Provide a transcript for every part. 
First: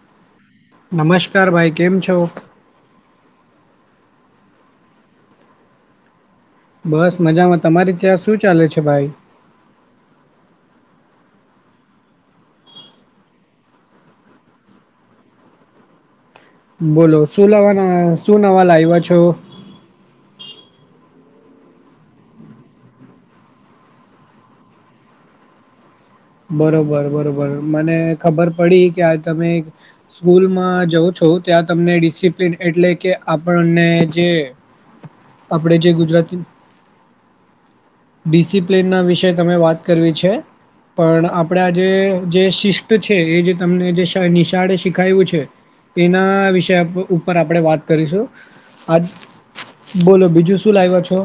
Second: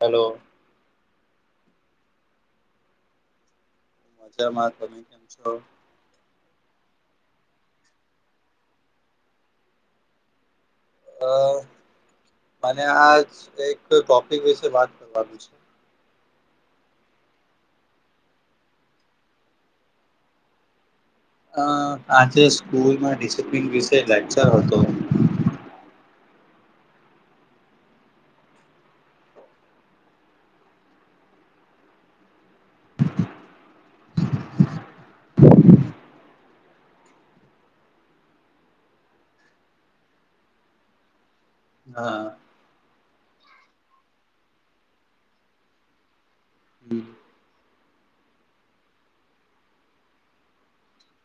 Hello નમસ્કાર ભાઈ કેમ છો મજા મા તમે કેમ છો બસ મજામાં તમારી ત્યાં શું ચાલે છે ભાઈ અ મને આજ એક ટોપિક વિશે વાત કરવુ છે બોલો શું લવા ના શું નવા લાવ્યા છો અ આજે સ્કૂલમાં ડિસપ્લન વિષ લેક્ચર હતો બરોબર બરોબર મને ખબર પડી કે આ તમે સ્કૂલમાં જાઉ છો ત્યાં તમને ડિસિપ્લીન એટલે કે આપણને જે આપડે જે ગુજરાતી ડિસિપ્લિનના વિશે તમે વાત કરવી છે પણ આપણે આ જે હા. જે શિસ્ત છે એ જે તમને જે નિશાળે શીખાયું છે એના વિષય હમ. ઉપર આપણે વાત કરીશું આજ બોલો બીજું શું લાવ્યો છો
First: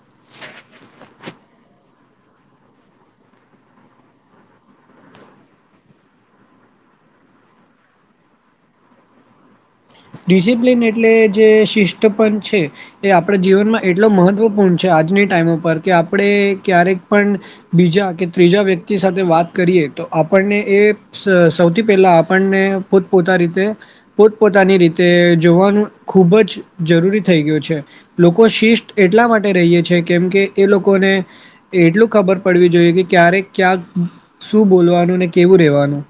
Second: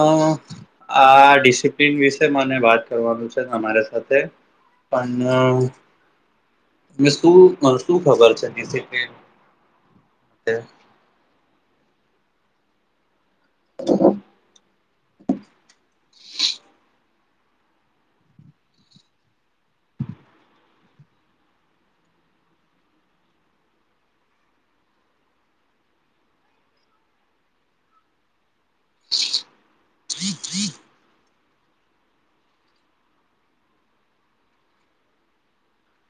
અ આ ડિસપ્લન વિશે મને વાત કરવાનું છે તમારે સાથે [unintelligible] તમને શું ખબર છે ડિસિપ્લિન ડિસિપ્લન એટલે જે શિષ્ટપણ છે એ આપણા જીવનમાં એટલો મહત્ત્વપૂર્ણ છે આજની ટાઈમ ઉપર કે આપણે ક્યારેક પણ બીજા કે ત્રીજા વ્યક્તિ સાથે વાત કરીએ તો આપણને એ સૌથી પહેલા આપણને પોતપોતા રીતે પોતપોતાની રીતે તે જોવાનું ખૂબ જ જરૂરી થઈ ગયું છે લોકો શિષ્ટ એટલા માટે રહીએે છે કેમ કે એ લોકોને એટલું ખબર પડવી જોઈએ કે ક્યારે ક્યાંક શું બોલવાનું ને કેવું રેવાનું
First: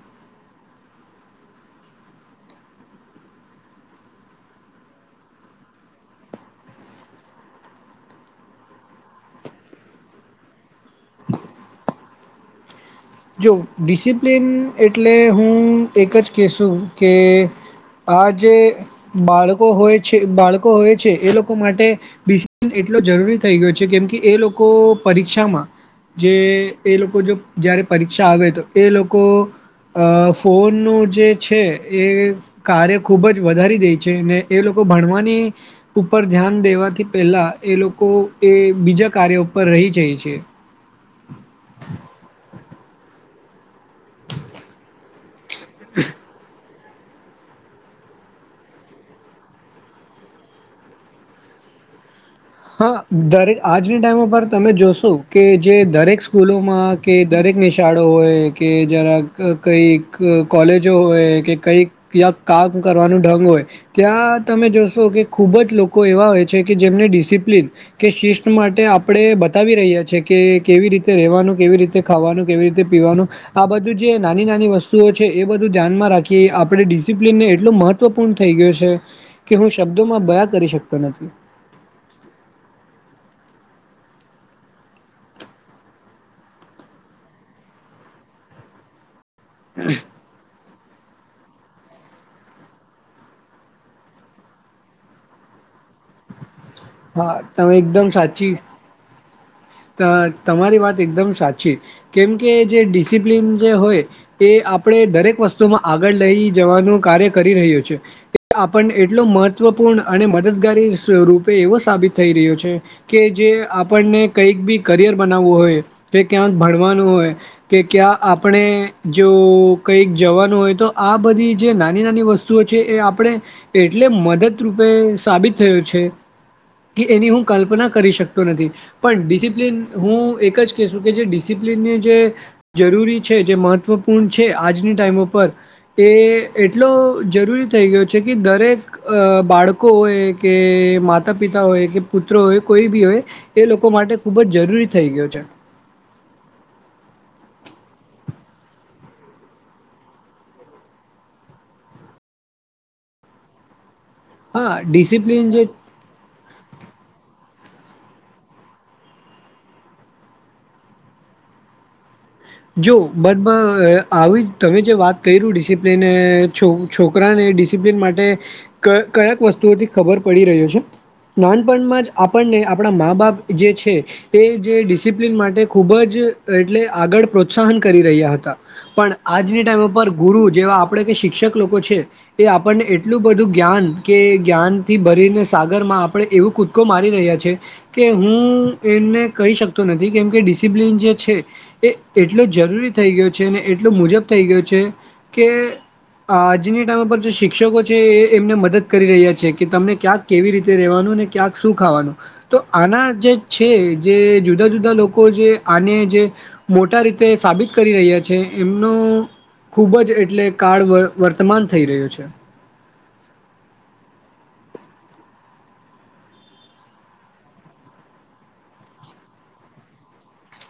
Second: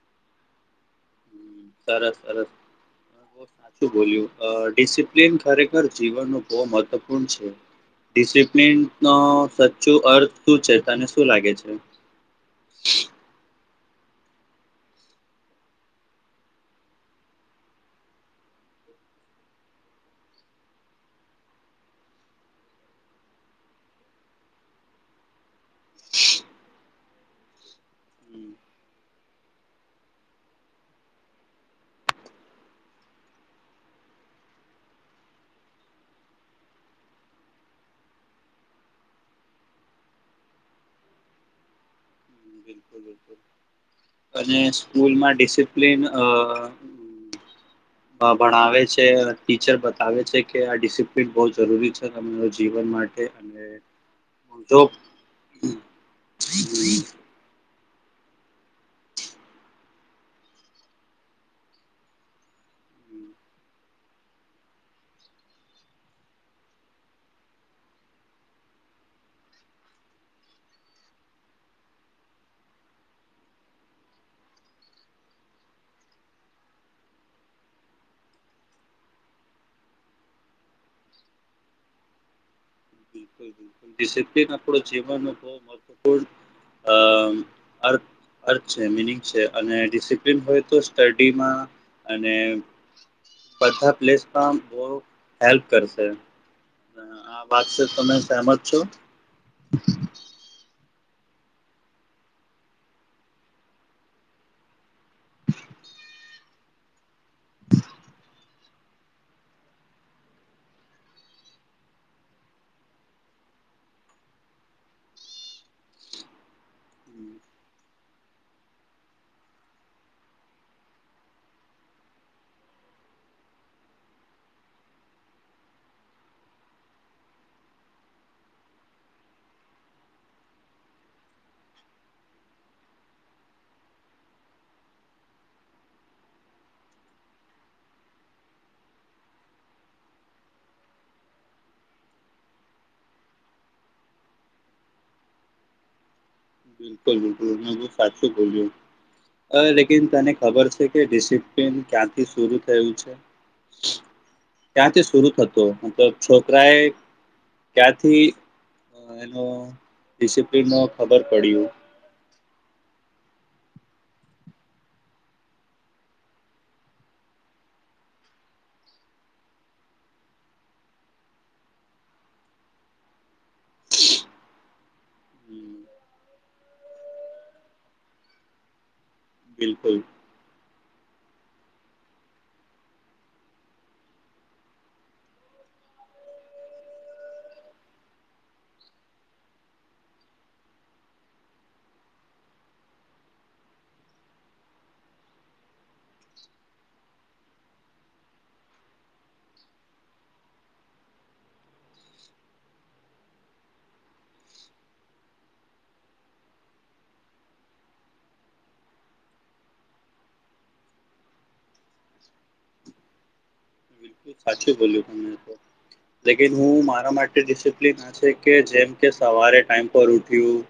સરસ સરસ સાચું બોલ્યું ડિસિપ્લિન ખરેખર જીવન ન બહ મહત્વપૂર્ણ છે ડિસિપ્લિનનો સાચ્ચું અર્થ શું છે તને શું લાગે છે જો ડિસિપ્લિન એટલે હું એક જ કહેશું કે આ જે બાળકો હોય છે બાળકો હોય છે એ લોકો માટે વિશ એટલો જરૂરી થઈ ગયો છે કેમ કે એ લોકો પરીક્ષામાં જે એ લોકો જો જયારે પરીક્ષા આવે તો એ લોકો અ ફોનનું જે છે એ કાર્ય ખુબ જ વધારી દે છે ને એ લોકો ભણવાની ઉપર ધ્યાન દેવાથી પહેલાં એ લોકો એ બીજા કાર્ય ઉપર રહી જાય છે અને સ્કૂલમાં ડિસિપ્લન અ [inaudible] ભણાવે છે અને ટીચર બતાવે છે કે આ ડિસિપ્લિન બહ જરૂરી છે ત હા દરે આજની ટાઈમ પર તમે જો જોશો કે જે દરેક સ્કૂલોમાં કે દરેક નિશાળો હોય કે જરા કઈક કોલેજો હોય કે કંઈક ત્યાં કામ કરવાનું ઢંગ હોય. ત્યાં તમે જોશો કે ખુબ જ લોકો એવા હોય છે કે જેમને ડિસિપ્લિન કે શિસ્ટ માટે આપણે બતાવી રહ્યા છીએ કે કેવી રીતે રહેવાનું, કેવી રીતે ખાવાનું, કેવી રીતે પીવાનું આ બધું જે નાની-નાની વસ્તુઓ છે એ બધું ધ્યાનમાં રાખીયે આપણે ડિસિપ્લિનને એટલું મહત્વ મહત્વપૂર્ણ થઈ ગયું છે કે હું શબ્દોમાં બયા કરી શકતો નથી. બિલકુલ [inaudible] ડિસિપ્લિન આપડું જીવનન કો મહત્વપૂર્ણ અ અર્થ અર્થ છે. મિનિંગ છે અને ડિસિપ્લિન ડિસિપ્લિન હોય તો જ સ્ટડીમાં અને પધા પ્લેસમાં આમ થોડુંક હેલ્પ કરશે. હા આ વાત તમે તો એકદમ સાચી સહેમત છો ત તમારી વાત એકદમ સાચી. કેમ કે જે ડિસિપ્લિન જે હોય એ આપણે દરેક વસ્તુમાં આગળ લઈ જવાનું કાર્ય કરી રહ્યો છે. એ આપણને એટલો મહત્વપૂર્ણ અને મદદગારી સ્વરૂપ આપે એવો સાબિત થઈ રહ્યો છે. કે જે આપણને કઈક બી કરિયર બનાવવું હોય કે ક્યાંક ભણવાનું હોય. કે ક્યાં આપણે જો કઈક જવાનું હોય તો આ બધી જે નાની-નાની વસ્તુ તુઓ છે એ આપણે એટલે મદદરૂપે સાબિત થયો છે. કે એની હું કલ્પના કરી શકતો નથી. પણ ડિસિપ્લિન હું એક જ કહેશું કે જે ડિસિપ્લિનની જે જરૂરી છે. જે મહત્વપૂર્ણ છે આજની ટાઈમ ઉપર. એ એટલો જરૂરી થઈ ગયો છે કે દરેક અ બાળકો હોય કે માતા માતા પિતા હોય કે પુત્ર હોય કોઈ બી હોય એ લોકો માટે ખૂબ જ જરૂરી થઈ ગયો છે. બિલકુક-બિલકુલ તમે સાચું બોલિયું. અ લેકિન તને ખબર છે કે ડિસિપ્લિન ક્યાંથી શરુ થયેલું છે. હા ડિસિપ્લિન જે છોકરાએ ક્યાંથી એનો ડિસિપ્લિનનું ખબર પડ્યું. જો બધ આવી તમે જે વાત કર્યું ડિસિપ્લિન છો. છોકરાને ડિસિપ્લિન માટે ક ક્યાક વસ્તુઓથી ખબર પડી રહ્યો છે. નાનપણમાં જ આપણને આપણા મા બાપ જે છે એ જે ડિસિપ્લિન માટે હમ, ખૂબ જ એટલે આગળ પ્રોત્સાહન કરી રહ્યા હતા. પણ આજની ટાઈમ બિલકુલ ઉપર ગુરુ જેવા આપણે કે શિક્ષક લોકો છે. તે આપણને એટલું બધું જ્ઞાન કે જ્ઞાન થી ભરીને સાગરમાં આપડણે એવું કું કૂદકો મારી રહ્યા છે. કે હું એમને કહી શકતો નથી કેમ કે ડિસિપ્લિન જે છે એ એટલો જરૂરી થઈ ગયો છે એટલો મુજબ થઈ ગયો છે કે આજની ટાઈમ ઉપર જે શિક્ષકો છે એ એમને મદદ કરી રહ્યા છે કે તમને ક્યાંક કેવી રીતે રેવાનું ને ક્યાંક શું ખાવાનું. તો આના જે છે જે જુદા જુદા લોકો જે આને જે મોટા રીતે સાબિત કરી રહ્યા છે એમનો ખૂબ જ એટલે કાળ વર્તમાન થઈ રહ્યું છે ખૂબ સાચુ બોલ્યું તમે તો લેકિન હું મારા માટે ડિસિપ્લિન છેકે જેમ કે સવારે ટાઈમ પર ઉઠ્યું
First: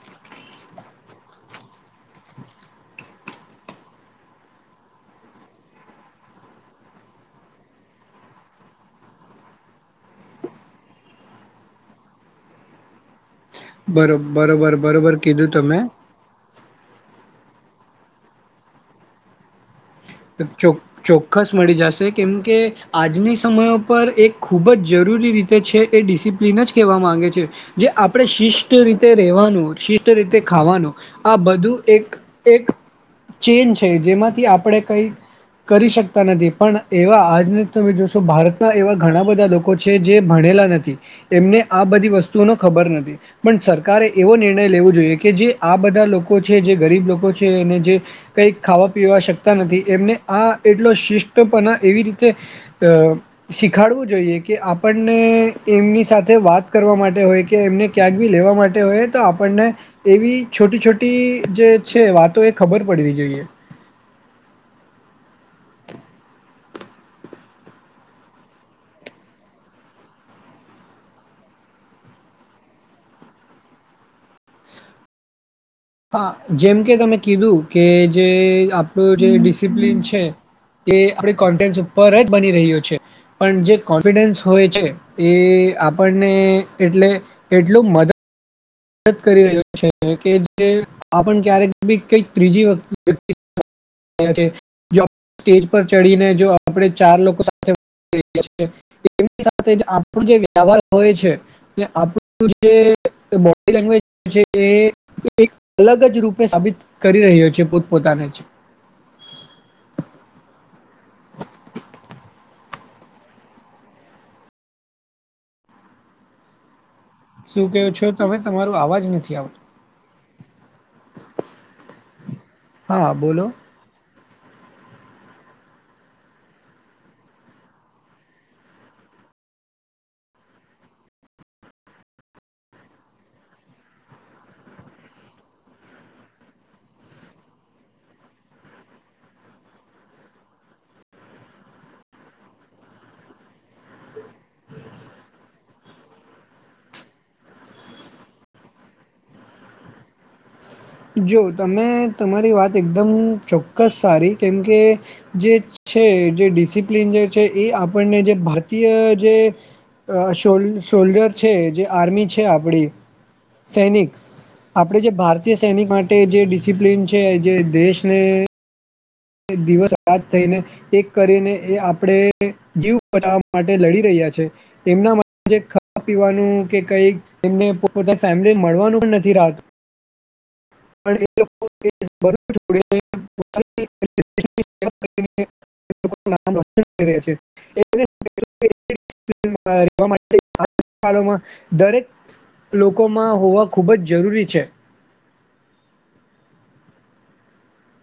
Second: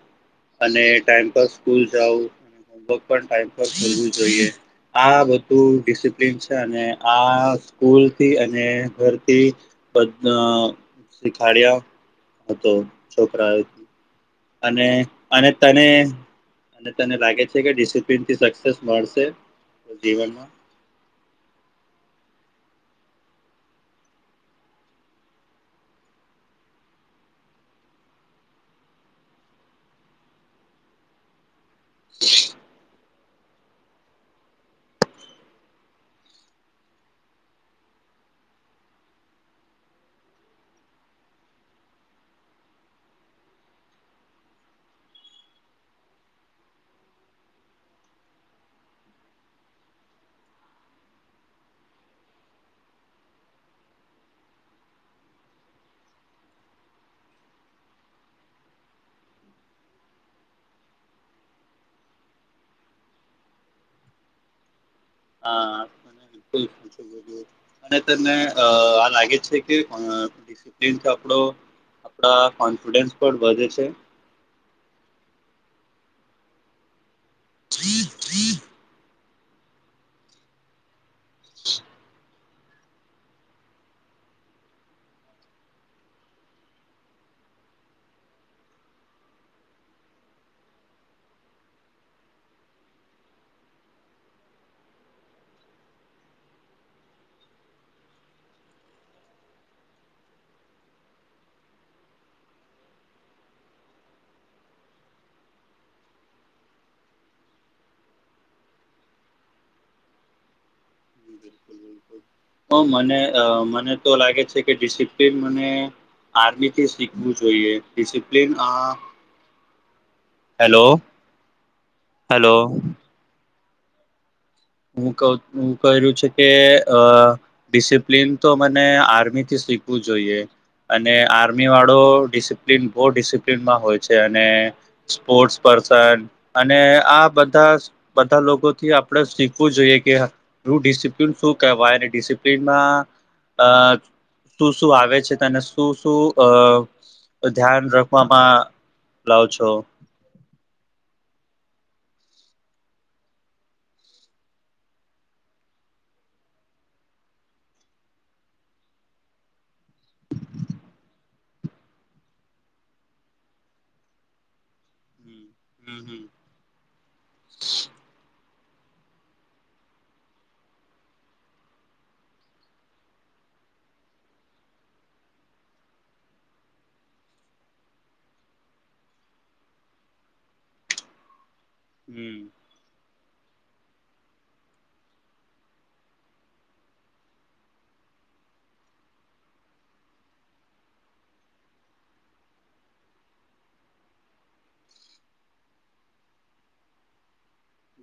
અને ટાઈમ પર સ્કૂલ જાઓ અને હોમવર્ક પણ ટાઈમ પર કરવું જોઈએ. આ બધું ડિસિપ્લિન છે અને આ સ્કૂલ તે અને ઘરથી બધા અ શિખાડિયા. તો છોકરાએ બરોબ બરર અને આ તને લાગે ડિસિપ્લિનથી સક્સેસ મળશે જીવનમાં પઇ્છુક ચોક્કસ મળી જશે કેમ કે આજની સમય પર એ ખૂબ જ જરૂરી રીતે છે. એ ડિસિપ્લિન જ કહેવા માગે છે જે આપણે શિસ્ત રીતે રેવાનું શિસ્ત રીતે ખાવાનું આ બધું એક એક ચેન છે જેમાંથી આપણે કઈ ક કરી શકતા નથી પણ એવા આજને તમે જોશો ભારતના એવા ઘણા બધા લોકો છે જે ભણેલા નથી એમને આ બધી વસ્તુઓનો ખબર નથી પણ સરકારે એવો નિર્ણય લેવો જોઈએ કે જે આ બધા લોકો છે જે ગરીબ લોકો છે જે કઈ ખાવા પીવા શકતા નથી એમને આ એટલો સિસ્ટપના એવી રીતે તો શીખાડવું જોઈએ કે આપણને એમની સાથે વાત કરવા માટે હોય કે એમને ક્યાંક બી લેવા માટે હોયએ તો આપણને એવી છોટી છોટી જે છે વાતો એ ખબર પડવી જોઈએ હા હમ અને તને અ આ લાગે છે અ ડિસિપ્લિનથી આપડો આપડા કોન્ફિડન્સ પણ વધે છે હા જેમ કે તમે કીધું કે જે આપણું જે ડિસિપ્લન છે એ આપડી કોન્ટેન્ટ ઉપર જ બની રહ્યો છે. પણ જે કોન્ફિડન્સ હોય છે એ આપણને એટલે એટલું મદદ કરી રહ્યો છે કે જે આપણ ક્યારેક બી કઈક ત્રીજી [unintelligible] વતતિ [unintelligible] સ્ટેજ પર ચડીને જો આપણે ચાર લોકો સાથે [inaudible] એની [unintelligible] સાથે આપણો જે વ્યવહાર હોય છે કે આપણું જે ્ [unintelligible] જ એક અલગ જ રૂપે સાબિત કરી રહ્યો છે પોત પોતાને જ બિલકુલ બિલકુલ મને મને તો લાગે છે કે ડિસિપ્લિન મને આર્મીથી શું જોઈએ કહો છો તમે ડિસિપ્લિન અ તમારો અવાજ નથી આવતો હેલો હેલો હા બોલો હું ક હું ક્યું છે કે અ ડિસિપ્લિન તો મને આર્મીથી શીખવું જોઈએ અને આર્મી વાળો ડિસિપ્લિન બહુ ડિસિપ્લિનમાં હોય છે અને સ્પોર્ટસ પર્સન અને આ બધા બધા લોકોથી આપણે જોઈએ કે રું ડિસિપ્લિન શું કહેવાય અને ડિસિપ્લિનમાં શું શું આવે છે તેને શું શું અ ધ્યાન રાખવામાં બ્લાઉ છો જો તમે તમારી વાત એકદમ ચોક્કસ સારી કેમકે જે છે જે ડિડિપ્લિન જે છે એ આપણને જે ભારતીય જે શો [unintelligible] શોલ્ડર છે જે આર્મી છે આપડી સૈનિક આપણે જે હમ ભારતીય સૈનિક હમ માટે જે હમ ડિસિપ્લિન છે જે દેશને દિવસ રાત થઈને એક કરીને એ આપણેે જીવ બચાવવા માટે લડી રહ્યા છે. એમના માટે ખાવા પીવાનું કે કઈક એને પોતા ફેમિલી મળવાનું પણ નથી રાત હમ [unintelligible] ર [unintelligible] વા માટેળમાં દરેક લોકોમાં હોવા ખૂબ જ જરૂરી છે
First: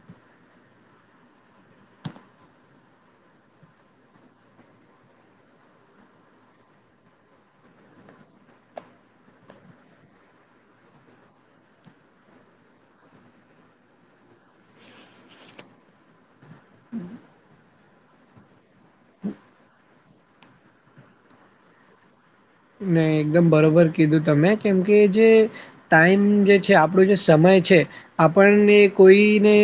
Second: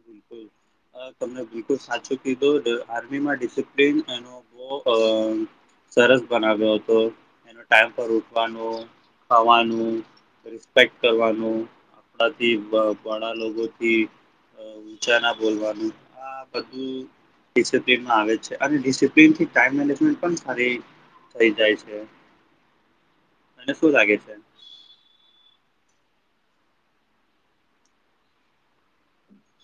બિલકુલ તમને બિલકુલ સાચું કીધું આર્મીમાં ડિસપ્લન એનો ખૂબ સરસ બનાવયુ હતો ટાઈમ પર ઉઠવાનું ખાવાનું રિસ્પેક્ટ કરવાનું આપડાથી બડા લોકોથી ઉંચા ના બોલવાનું આ બધું ડિસપ્લનમાં આવે છે અને ડિસિપ્લિન થી ટાઈમ મેન્જમેન્ટ પણ સારી રીતે થઈ જાય છે. ને એકદમ અને બરોબર શું લાગે કીધું છે તમે કેમકે જે ટાઈમ જે છે આપણો જે સમય છે. આપણને કોઈને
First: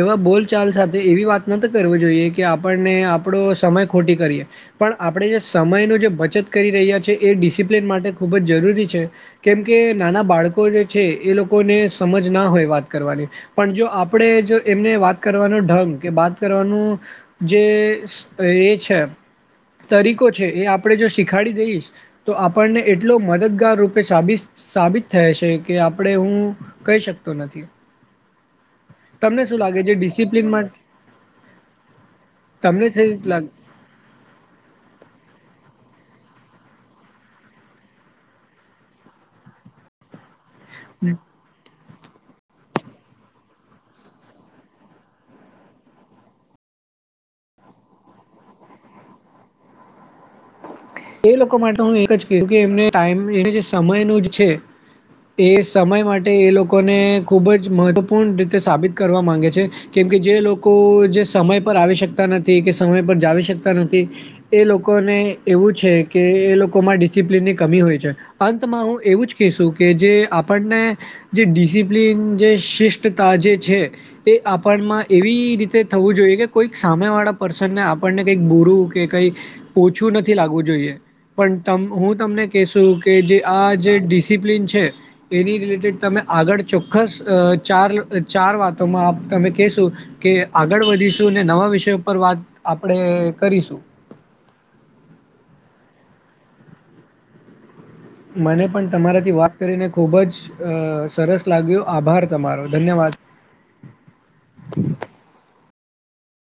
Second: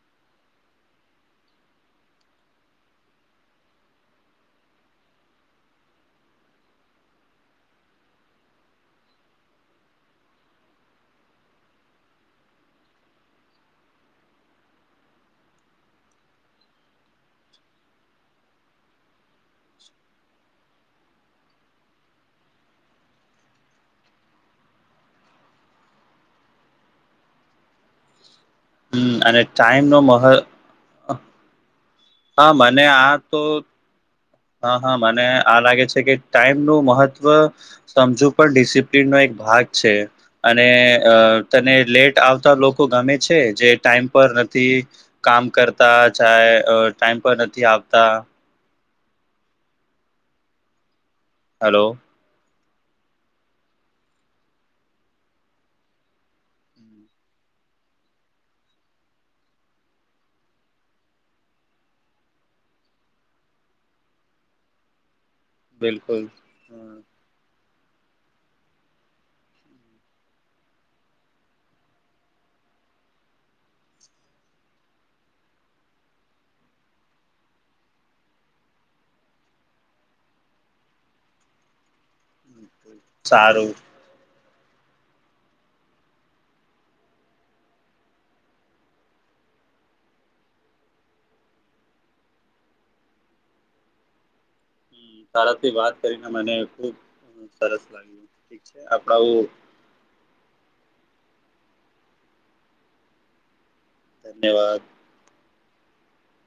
એવા બોલચાલ સાથે એવી વાત ન કરવી જોઈએ કે આપણને આપણો સમય ખોટી કરીએ પણ આપણે જે સમય નો જે બચત કરી રહ્યા છે એ ડિસિપ્લિન માટે ખૂબ જ જરૂરી છે. કેમ કે નાના બાળકો જે છે એ લોકોને સમજ ના હોય વાત કરવાની પણ જો આપણેે જો એમને વાત કરવાનો ઢંગ કે વાત કરવાનું જે એ છે તરીકો છે એ આપણેે જો શીખાડી દઈશ તો આપણને એટલો મદદગાર રૂપે સાબિત સાબિત થાય છે કે આપણે હું કહી શકતો નથી હમ અને તમને શું લાગે ટાઈમ છે નો મહ ડિસિપ્લિન માટે હા મને તમને શ આ તો હા હા મને આ લાગે છે કે ટાઈમ નું મહત્ત્વ સમજુ પણ ડિસિપ્લિન નો એક ભાગ છે અને અ લાગે તને લેટ આવતા લોકો ગમે છે જે ટાઈમ પર નથી કામ કરતા જાય ટાઈમ પર નથી આવતા એ લોકો માટે હલો હું એક જ કું કે એમને ટાઈમ એ જે સમય નું જ છે એ સમય માટે એ લોકોને ખૂબ જ મહત્વપૂર્ણ રીતે સાબિત કરવા માંગે છે. કેમકે જે લોકો જે સમય પર આવી શકતા નથી કે સમય પર જાવી શકતા નથી એ લોકો ને એવું છે બિલકુલ કે હમ. એ લોકો માં ડિસિપ્લનની કમી હોય છે અંતમાં હું એવું જ કહીશું કે જે આપણને જે ડિસિપ્લિન જે શિષ્ટતા જે છે એ આપણમાં એવી રીતે થવું જોઈએ કે કોઈક સામે વાળા પર્સનને આપણને કંઈક બોરું કે કઈ ઓછું નથી લાગવું જોઈએ પણ હું તમને કેશું કે જે આ સારું હમ, જે ડિસિપ્લન છે એની રિલેટેડ તમે આગળ ચોક્કસ ચાર ચાર વાતોમાં આપ તમે કેશો કે આગળ વધીશું નવા વિષય પર વાત આપણે કરીશું તળાથી વાત કરીને મને ખુબ સરસ લાગ્યું. ઠીક મને છે પણ આપડા તમારાથી વાત કરીને ખુબ જ સરસ લાગ્યું આભાર તમારો ધન્યવાદ. ધન્યવાદ.